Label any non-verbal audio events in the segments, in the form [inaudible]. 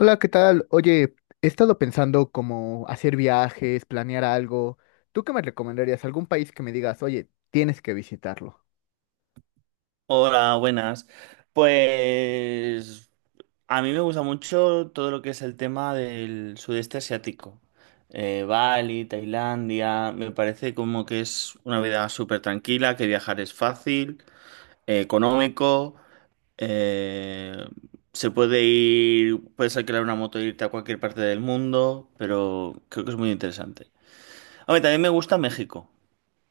Hola, ¿qué tal? Oye, he estado pensando como hacer viajes, planear algo. ¿Tú qué me recomendarías? ¿Algún país que me digas, oye, tienes que visitarlo? Hola, buenas. Pues a mí me gusta mucho todo lo que es el tema del sudeste asiático. Bali, Tailandia, me parece como que es una vida súper tranquila, que viajar es fácil, económico, eh, se puede ir, puedes alquilar una moto e irte a cualquier parte del mundo, pero creo que es muy interesante. A ver, también me gusta México.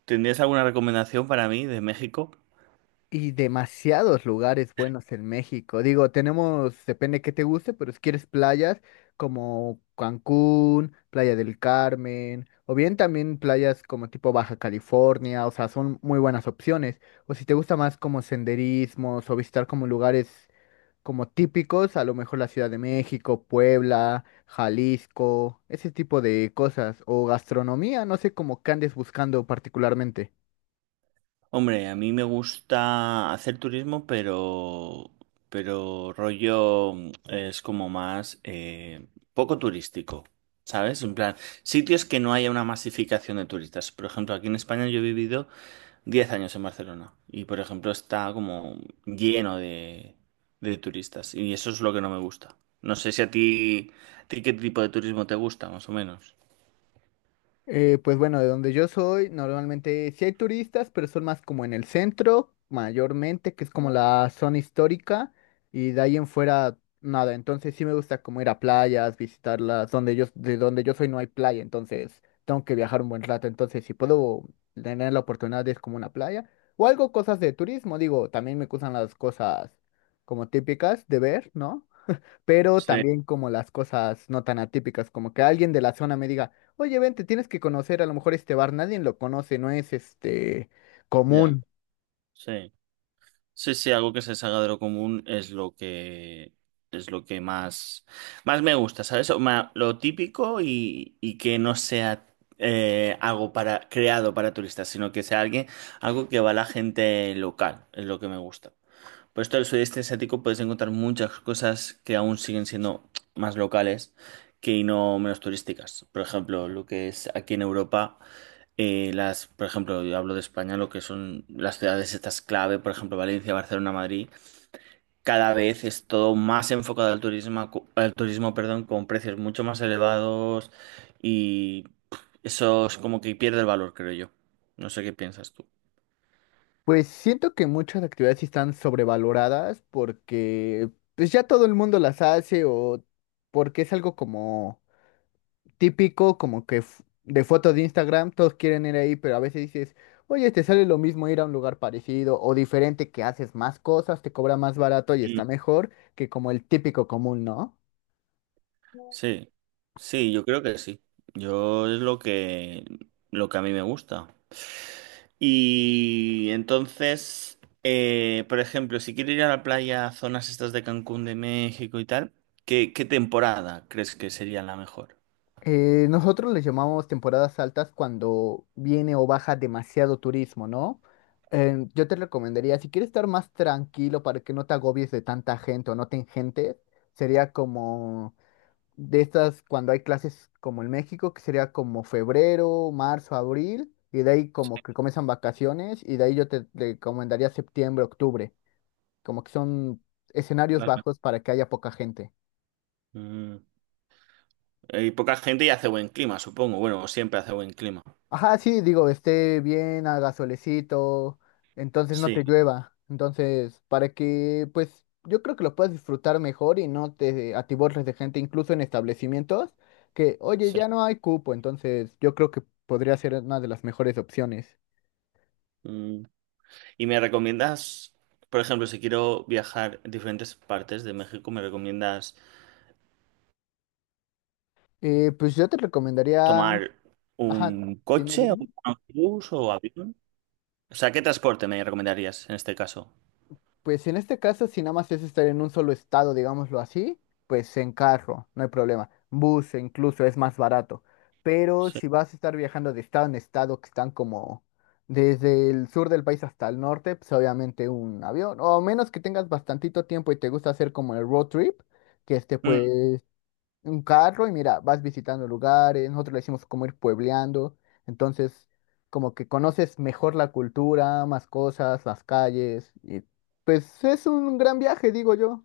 ¿Tendrías alguna recomendación para mí de México? Y demasiados lugares buenos en México. Digo, tenemos, depende qué te guste, pero si quieres playas como Cancún, Playa del Carmen, o bien también playas como tipo Baja California, o sea, son muy buenas opciones. O si te gusta más como senderismos o visitar como lugares como típicos, a lo mejor la Ciudad de México, Puebla, Jalisco, ese tipo de cosas, o gastronomía, no sé cómo que andes buscando particularmente. Hombre, a mí me gusta hacer turismo, pero rollo es como más poco turístico, ¿sabes? En plan, sitios que no haya una masificación de turistas. Por ejemplo, aquí en España yo he vivido 10 años en Barcelona y, por ejemplo, está como lleno de turistas y eso es lo que no me gusta. No sé si a ti, a ti qué tipo de turismo te gusta, más o menos. Pues bueno, de donde yo soy, normalmente sí hay turistas, pero son más como en el centro, mayormente, que es como la zona histórica, y de ahí en fuera nada. Entonces sí me gusta como ir a playas, visitarlas, donde de donde yo soy no hay playa, entonces tengo que viajar un buen rato. Entonces, si puedo tener la oportunidad de ir como una playa, o algo, cosas de turismo, digo, también me gustan las cosas como típicas de ver, ¿no? Pero Sí, también como las cosas no tan atípicas, como que alguien de la zona me diga, oye, vente, tienes que conocer a lo mejor este bar, nadie lo conoce, no es este ya, común. sí. Sí, sí, algo que se salga de lo común es lo que es lo que más, más me gusta, ¿sabes? O ma- Lo típico y que no sea algo para, creado para turistas, sino que sea alguien, algo que va a la gente local, es lo que me gusta. Por esto del sudeste asiático puedes encontrar muchas cosas que aún siguen siendo más locales que no menos turísticas. Por ejemplo, lo que es aquí en Europa. Las, por ejemplo, yo hablo de España, lo que son las ciudades estas clave, por ejemplo, Valencia, Barcelona, Madrid, cada vez es todo más enfocado al turismo, co- al turismo, perdón, con precios mucho más elevados y pff, eso es como que pierde el valor, creo yo. No sé qué piensas tú. Pues siento que muchas actividades sí están sobrevaloradas porque pues ya todo el mundo las hace o porque es algo como típico, como que de fotos de Instagram, todos quieren ir ahí, pero a veces dices, oye, te sale lo mismo ir a un lugar parecido o diferente que haces más cosas, te cobra más barato y está mejor que como el típico común, ¿no? Sí, sí, yo creo que sí. Yo es lo que a mí me gusta. Y entonces, por ejemplo, si quiero ir a la playa, a zonas estas de Cancún, de México y tal, ¿qué, qué temporada crees que sería la mejor? Nosotros les llamamos temporadas altas cuando viene o baja demasiado turismo, ¿no? Yo te recomendaría, si quieres estar más tranquilo para que no te agobies de tanta gente o no te engentes, sería como de estas cuando hay clases como en México, que sería como febrero, marzo, abril, y de ahí como que comienzan vacaciones, y de ahí yo te recomendaría septiembre, octubre, como que son escenarios Las me- bajos para que haya poca gente. Mm, hay poca gente y hace buen clima, supongo. Bueno, siempre hace buen clima. Ajá, sí, digo, esté bien, haga solecito, entonces no Sí, te llueva. Entonces, para que, pues, yo creo que lo puedas disfrutar mejor y no te atiborres de gente, incluso en establecimientos, que, oye, sí. ya no hay cupo, entonces yo creo que podría ser una de las mejores opciones. Mm, ¿y me recomiendas, por ejemplo, si quiero viajar a diferentes partes de México, me recomiendas Pues yo te recomendaría, tomar ajá, un dime, coche, dime. un autobús o avión? O sea, ¿qué transporte me recomendarías en este caso? Pues en este caso, si nada más es estar en un solo estado, digámoslo así, pues en carro, no hay problema. Bus incluso es más barato. Pero Sí. si vas a estar viajando de estado en estado, que están como desde el sur del país hasta el norte, pues obviamente un avión. O a menos que tengas bastantito tiempo y te gusta hacer como el road trip, que este Mm, pues un carro y mira, vas visitando lugares, nosotros le decimos como ir puebleando, entonces como que conoces mejor la cultura, más cosas, las calles, y pues es un gran viaje, digo yo.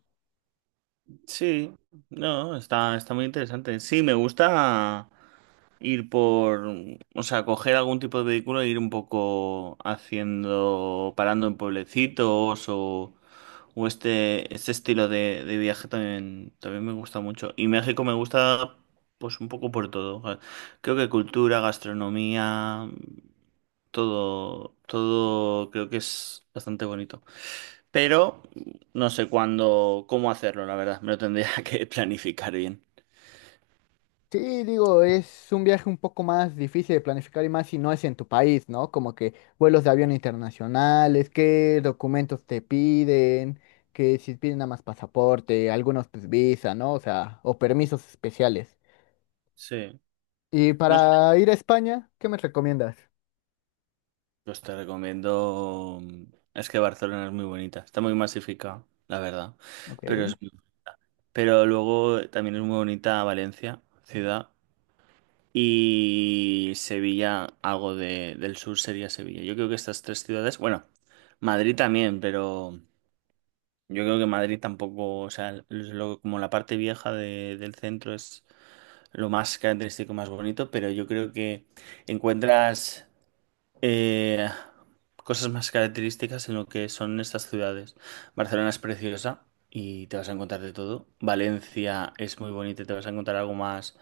sí, no, está, está muy interesante. Sí, me gusta ir por, o sea, coger algún tipo de vehículo e ir un poco haciendo, parando en pueblecitos o este estilo de viaje también, también me gusta mucho. Y México me gusta, pues, un poco por todo. Creo que cultura, gastronomía. Todo, todo creo que es bastante bonito. Pero no sé cuándo, cómo hacerlo, la verdad. Me lo tendría [laughs] que planificar bien. Sí, digo, es un viaje un poco más difícil de planificar y más si no es en tu país, ¿no? Como que vuelos de avión internacionales, qué documentos te piden, que si piden nada más pasaporte, algunos pues visa, ¿no? O sea, o permisos especiales. Sí. Y No sé. para ir a España, ¿qué me recomiendas? Pues te recomiendo. Es que Barcelona es muy bonita. Está muy masificada, la verdad. Ok. Pero es... pero luego también es muy bonita Valencia, ciudad. Y Sevilla, algo de- del sur sería Sevilla. Yo creo que estas tres ciudades. Bueno, Madrid también, pero. Yo creo que Madrid tampoco, o sea, es lo- como la parte vieja de- del centro es lo más característico, más bonito, pero yo creo que encuentras eh, cosas más características en lo que son estas ciudades. Barcelona es preciosa y te vas a encontrar de todo. Valencia es muy bonita y te vas a encontrar algo más,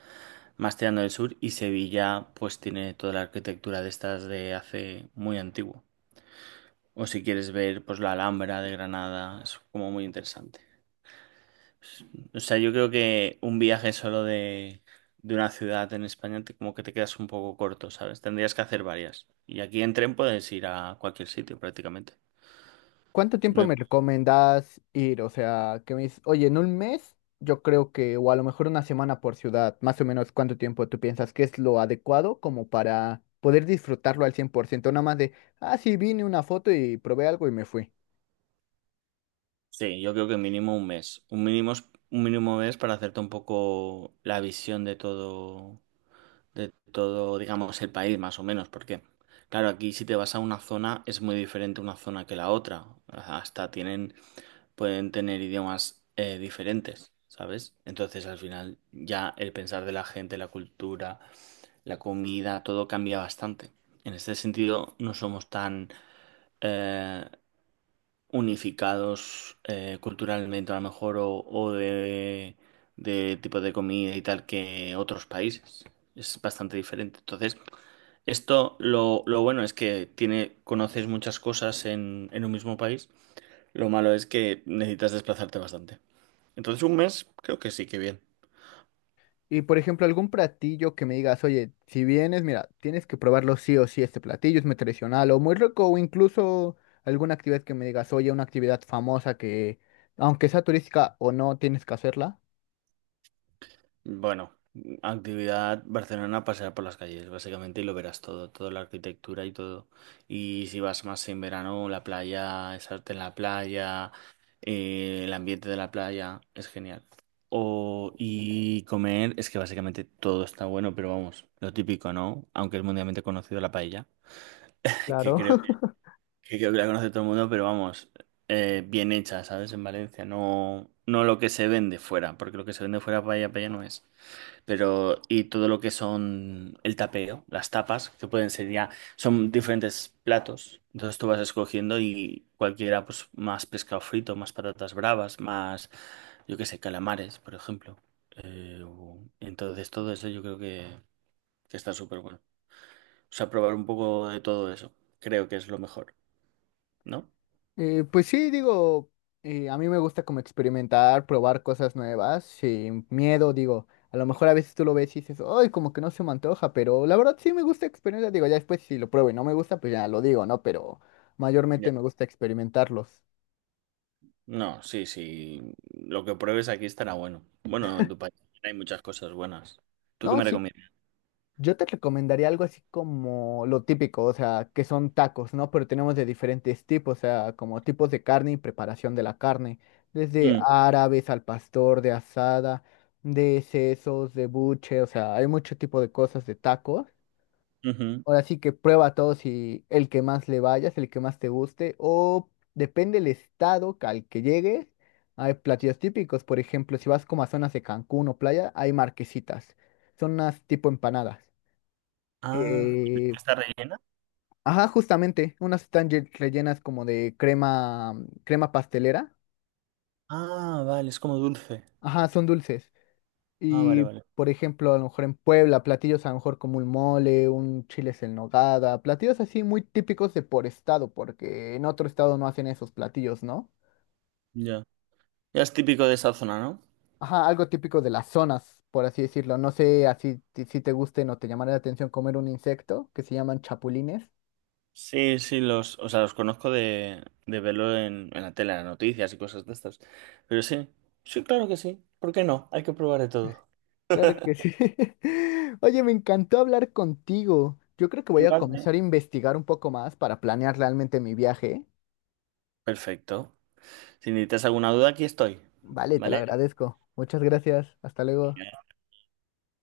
más tirando del sur. Y Sevilla, pues tiene toda la arquitectura de estas de hace muy antiguo. O si quieres ver, pues la Alhambra de Granada, es como muy interesante. O sea, yo creo que un viaje solo de una ciudad en España te- como que te quedas un poco corto, ¿sabes? Tendrías que hacer varias. Y aquí en tren puedes ir a cualquier sitio prácticamente. ¿Cuánto No tiempo hay- me recomendás ir? O sea, que me dices, oye, en un mes, yo creo que, o a lo mejor una semana por ciudad, más o menos cuánto tiempo tú piensas que es lo adecuado como para poder disfrutarlo al 100%, nada más de, ah, sí, vine una foto y probé algo y me fui. Sí, yo creo que mínimo un mes. Un mínimo, es- un mínimo mes para hacerte un poco la visión de todo, digamos, el país, más o menos, porque, claro, aquí si te vas a una zona es muy diferente una zona que la otra. Hasta tienen, pueden tener idiomas diferentes, ¿sabes? Entonces, al final, ya el pensar de la gente, la cultura, la comida, todo cambia bastante. En este sentido, no somos tan, eh, unificados culturalmente a lo mejor o de tipo de comida y tal que otros países. Es bastante diferente. Entonces, esto lo bueno es que tiene, conoces muchas cosas en un mismo país. Lo malo es que necesitas desplazarte bastante. Entonces, un mes creo que sí que bien. Y por ejemplo, algún platillo que me digas, oye, si vienes, mira, tienes que probarlo sí o sí, este platillo es muy tradicional o muy rico, o incluso alguna actividad que me digas, oye, una actividad famosa que, aunque sea turística o no, tienes que hacerla. Bueno, actividad Barcelona, pasear por las calles, básicamente, y lo verás todo, toda la arquitectura y todo. Y si vas más en verano, la playa, es arte en la playa, el ambiente de la playa, es genial. O, y comer, es que básicamente todo está bueno, pero vamos, lo típico, ¿no? Aunque es mundialmente conocido la paella, [laughs] que Claro. creo que, [laughs] creo que la conoce todo el mundo, pero vamos, bien hecha, ¿sabes? En Valencia, no, no lo que se vende fuera, porque lo que se vende fuera paella, paella no es. Pero, y todo lo que son el tapeo, las tapas, que pueden ser ya, son diferentes platos. Entonces tú vas escogiendo y cualquiera, pues más pescado frito, más patatas bravas, más, yo qué sé, calamares, por ejemplo. O- entonces todo eso yo creo que está súper bueno. O sea, probar un poco de todo eso, creo que es lo mejor, ¿no? Pues sí, digo, a mí me gusta como experimentar, probar cosas nuevas, sin miedo, digo, a lo mejor a veces tú lo ves y dices, ay, como que no se me antoja, pero la verdad sí me gusta experimentar, digo, ya después si lo pruebo y no me gusta, pues ya lo digo, ¿no? Pero Ya. mayormente me gusta experimentarlos, No, sí, sí, lo que pruebes aquí estará bueno. Bueno, en tu país hay muchas cosas buenas. ¿Tú qué ¿no? me Sí, recomiendas? yo te recomendaría algo así como lo típico, o sea, que son tacos, ¿no? Pero tenemos de diferentes tipos, o sea, como tipos de carne y preparación de la carne, desde Mm, árabes al pastor, de asada, de sesos, de buche, o sea, hay mucho tipo de cosas de tacos. ujú. Ahora sí que prueba todos y el que más le vayas, el que más te guste, o depende del estado al que llegues, hay platillos típicos, por ejemplo, si vas como a zonas de Cancún o playa, hay marquesitas, son unas tipo empanadas. Ah, Eh, ¿está rellena? ajá, justamente, unas están rellenas como de crema, crema pastelera. Ah, vale, es como dulce. Ajá, son dulces. Ah, vale, Y, vale. por ejemplo, a lo mejor en Puebla, platillos a lo mejor como un mole, un chiles en nogada, platillos así muy típicos de por estado, porque en otro estado no hacen esos platillos, ¿no? Ya. Ya es típico de esa zona, ¿no? Ajá, algo típico de las zonas, por así decirlo. No sé así si te gusten o te llamará la atención comer un insecto que se llaman chapulines. Sí, sí, los, o sea, los conozco de verlo en la tele, en las noticias y cosas de estas. Pero sí, sí, claro que sí. ¿Por qué no? Hay que probar de todo. Claro que [laughs] sí. [laughs] Oye, me encantó hablar contigo. Yo creo que voy a Igual, ¿eh? comenzar a investigar un poco más para planear realmente mi viaje. Perfecto. Si necesitas alguna duda, aquí estoy. Vale, te lo ¿Vale? agradezco. Muchas gracias. Hasta luego.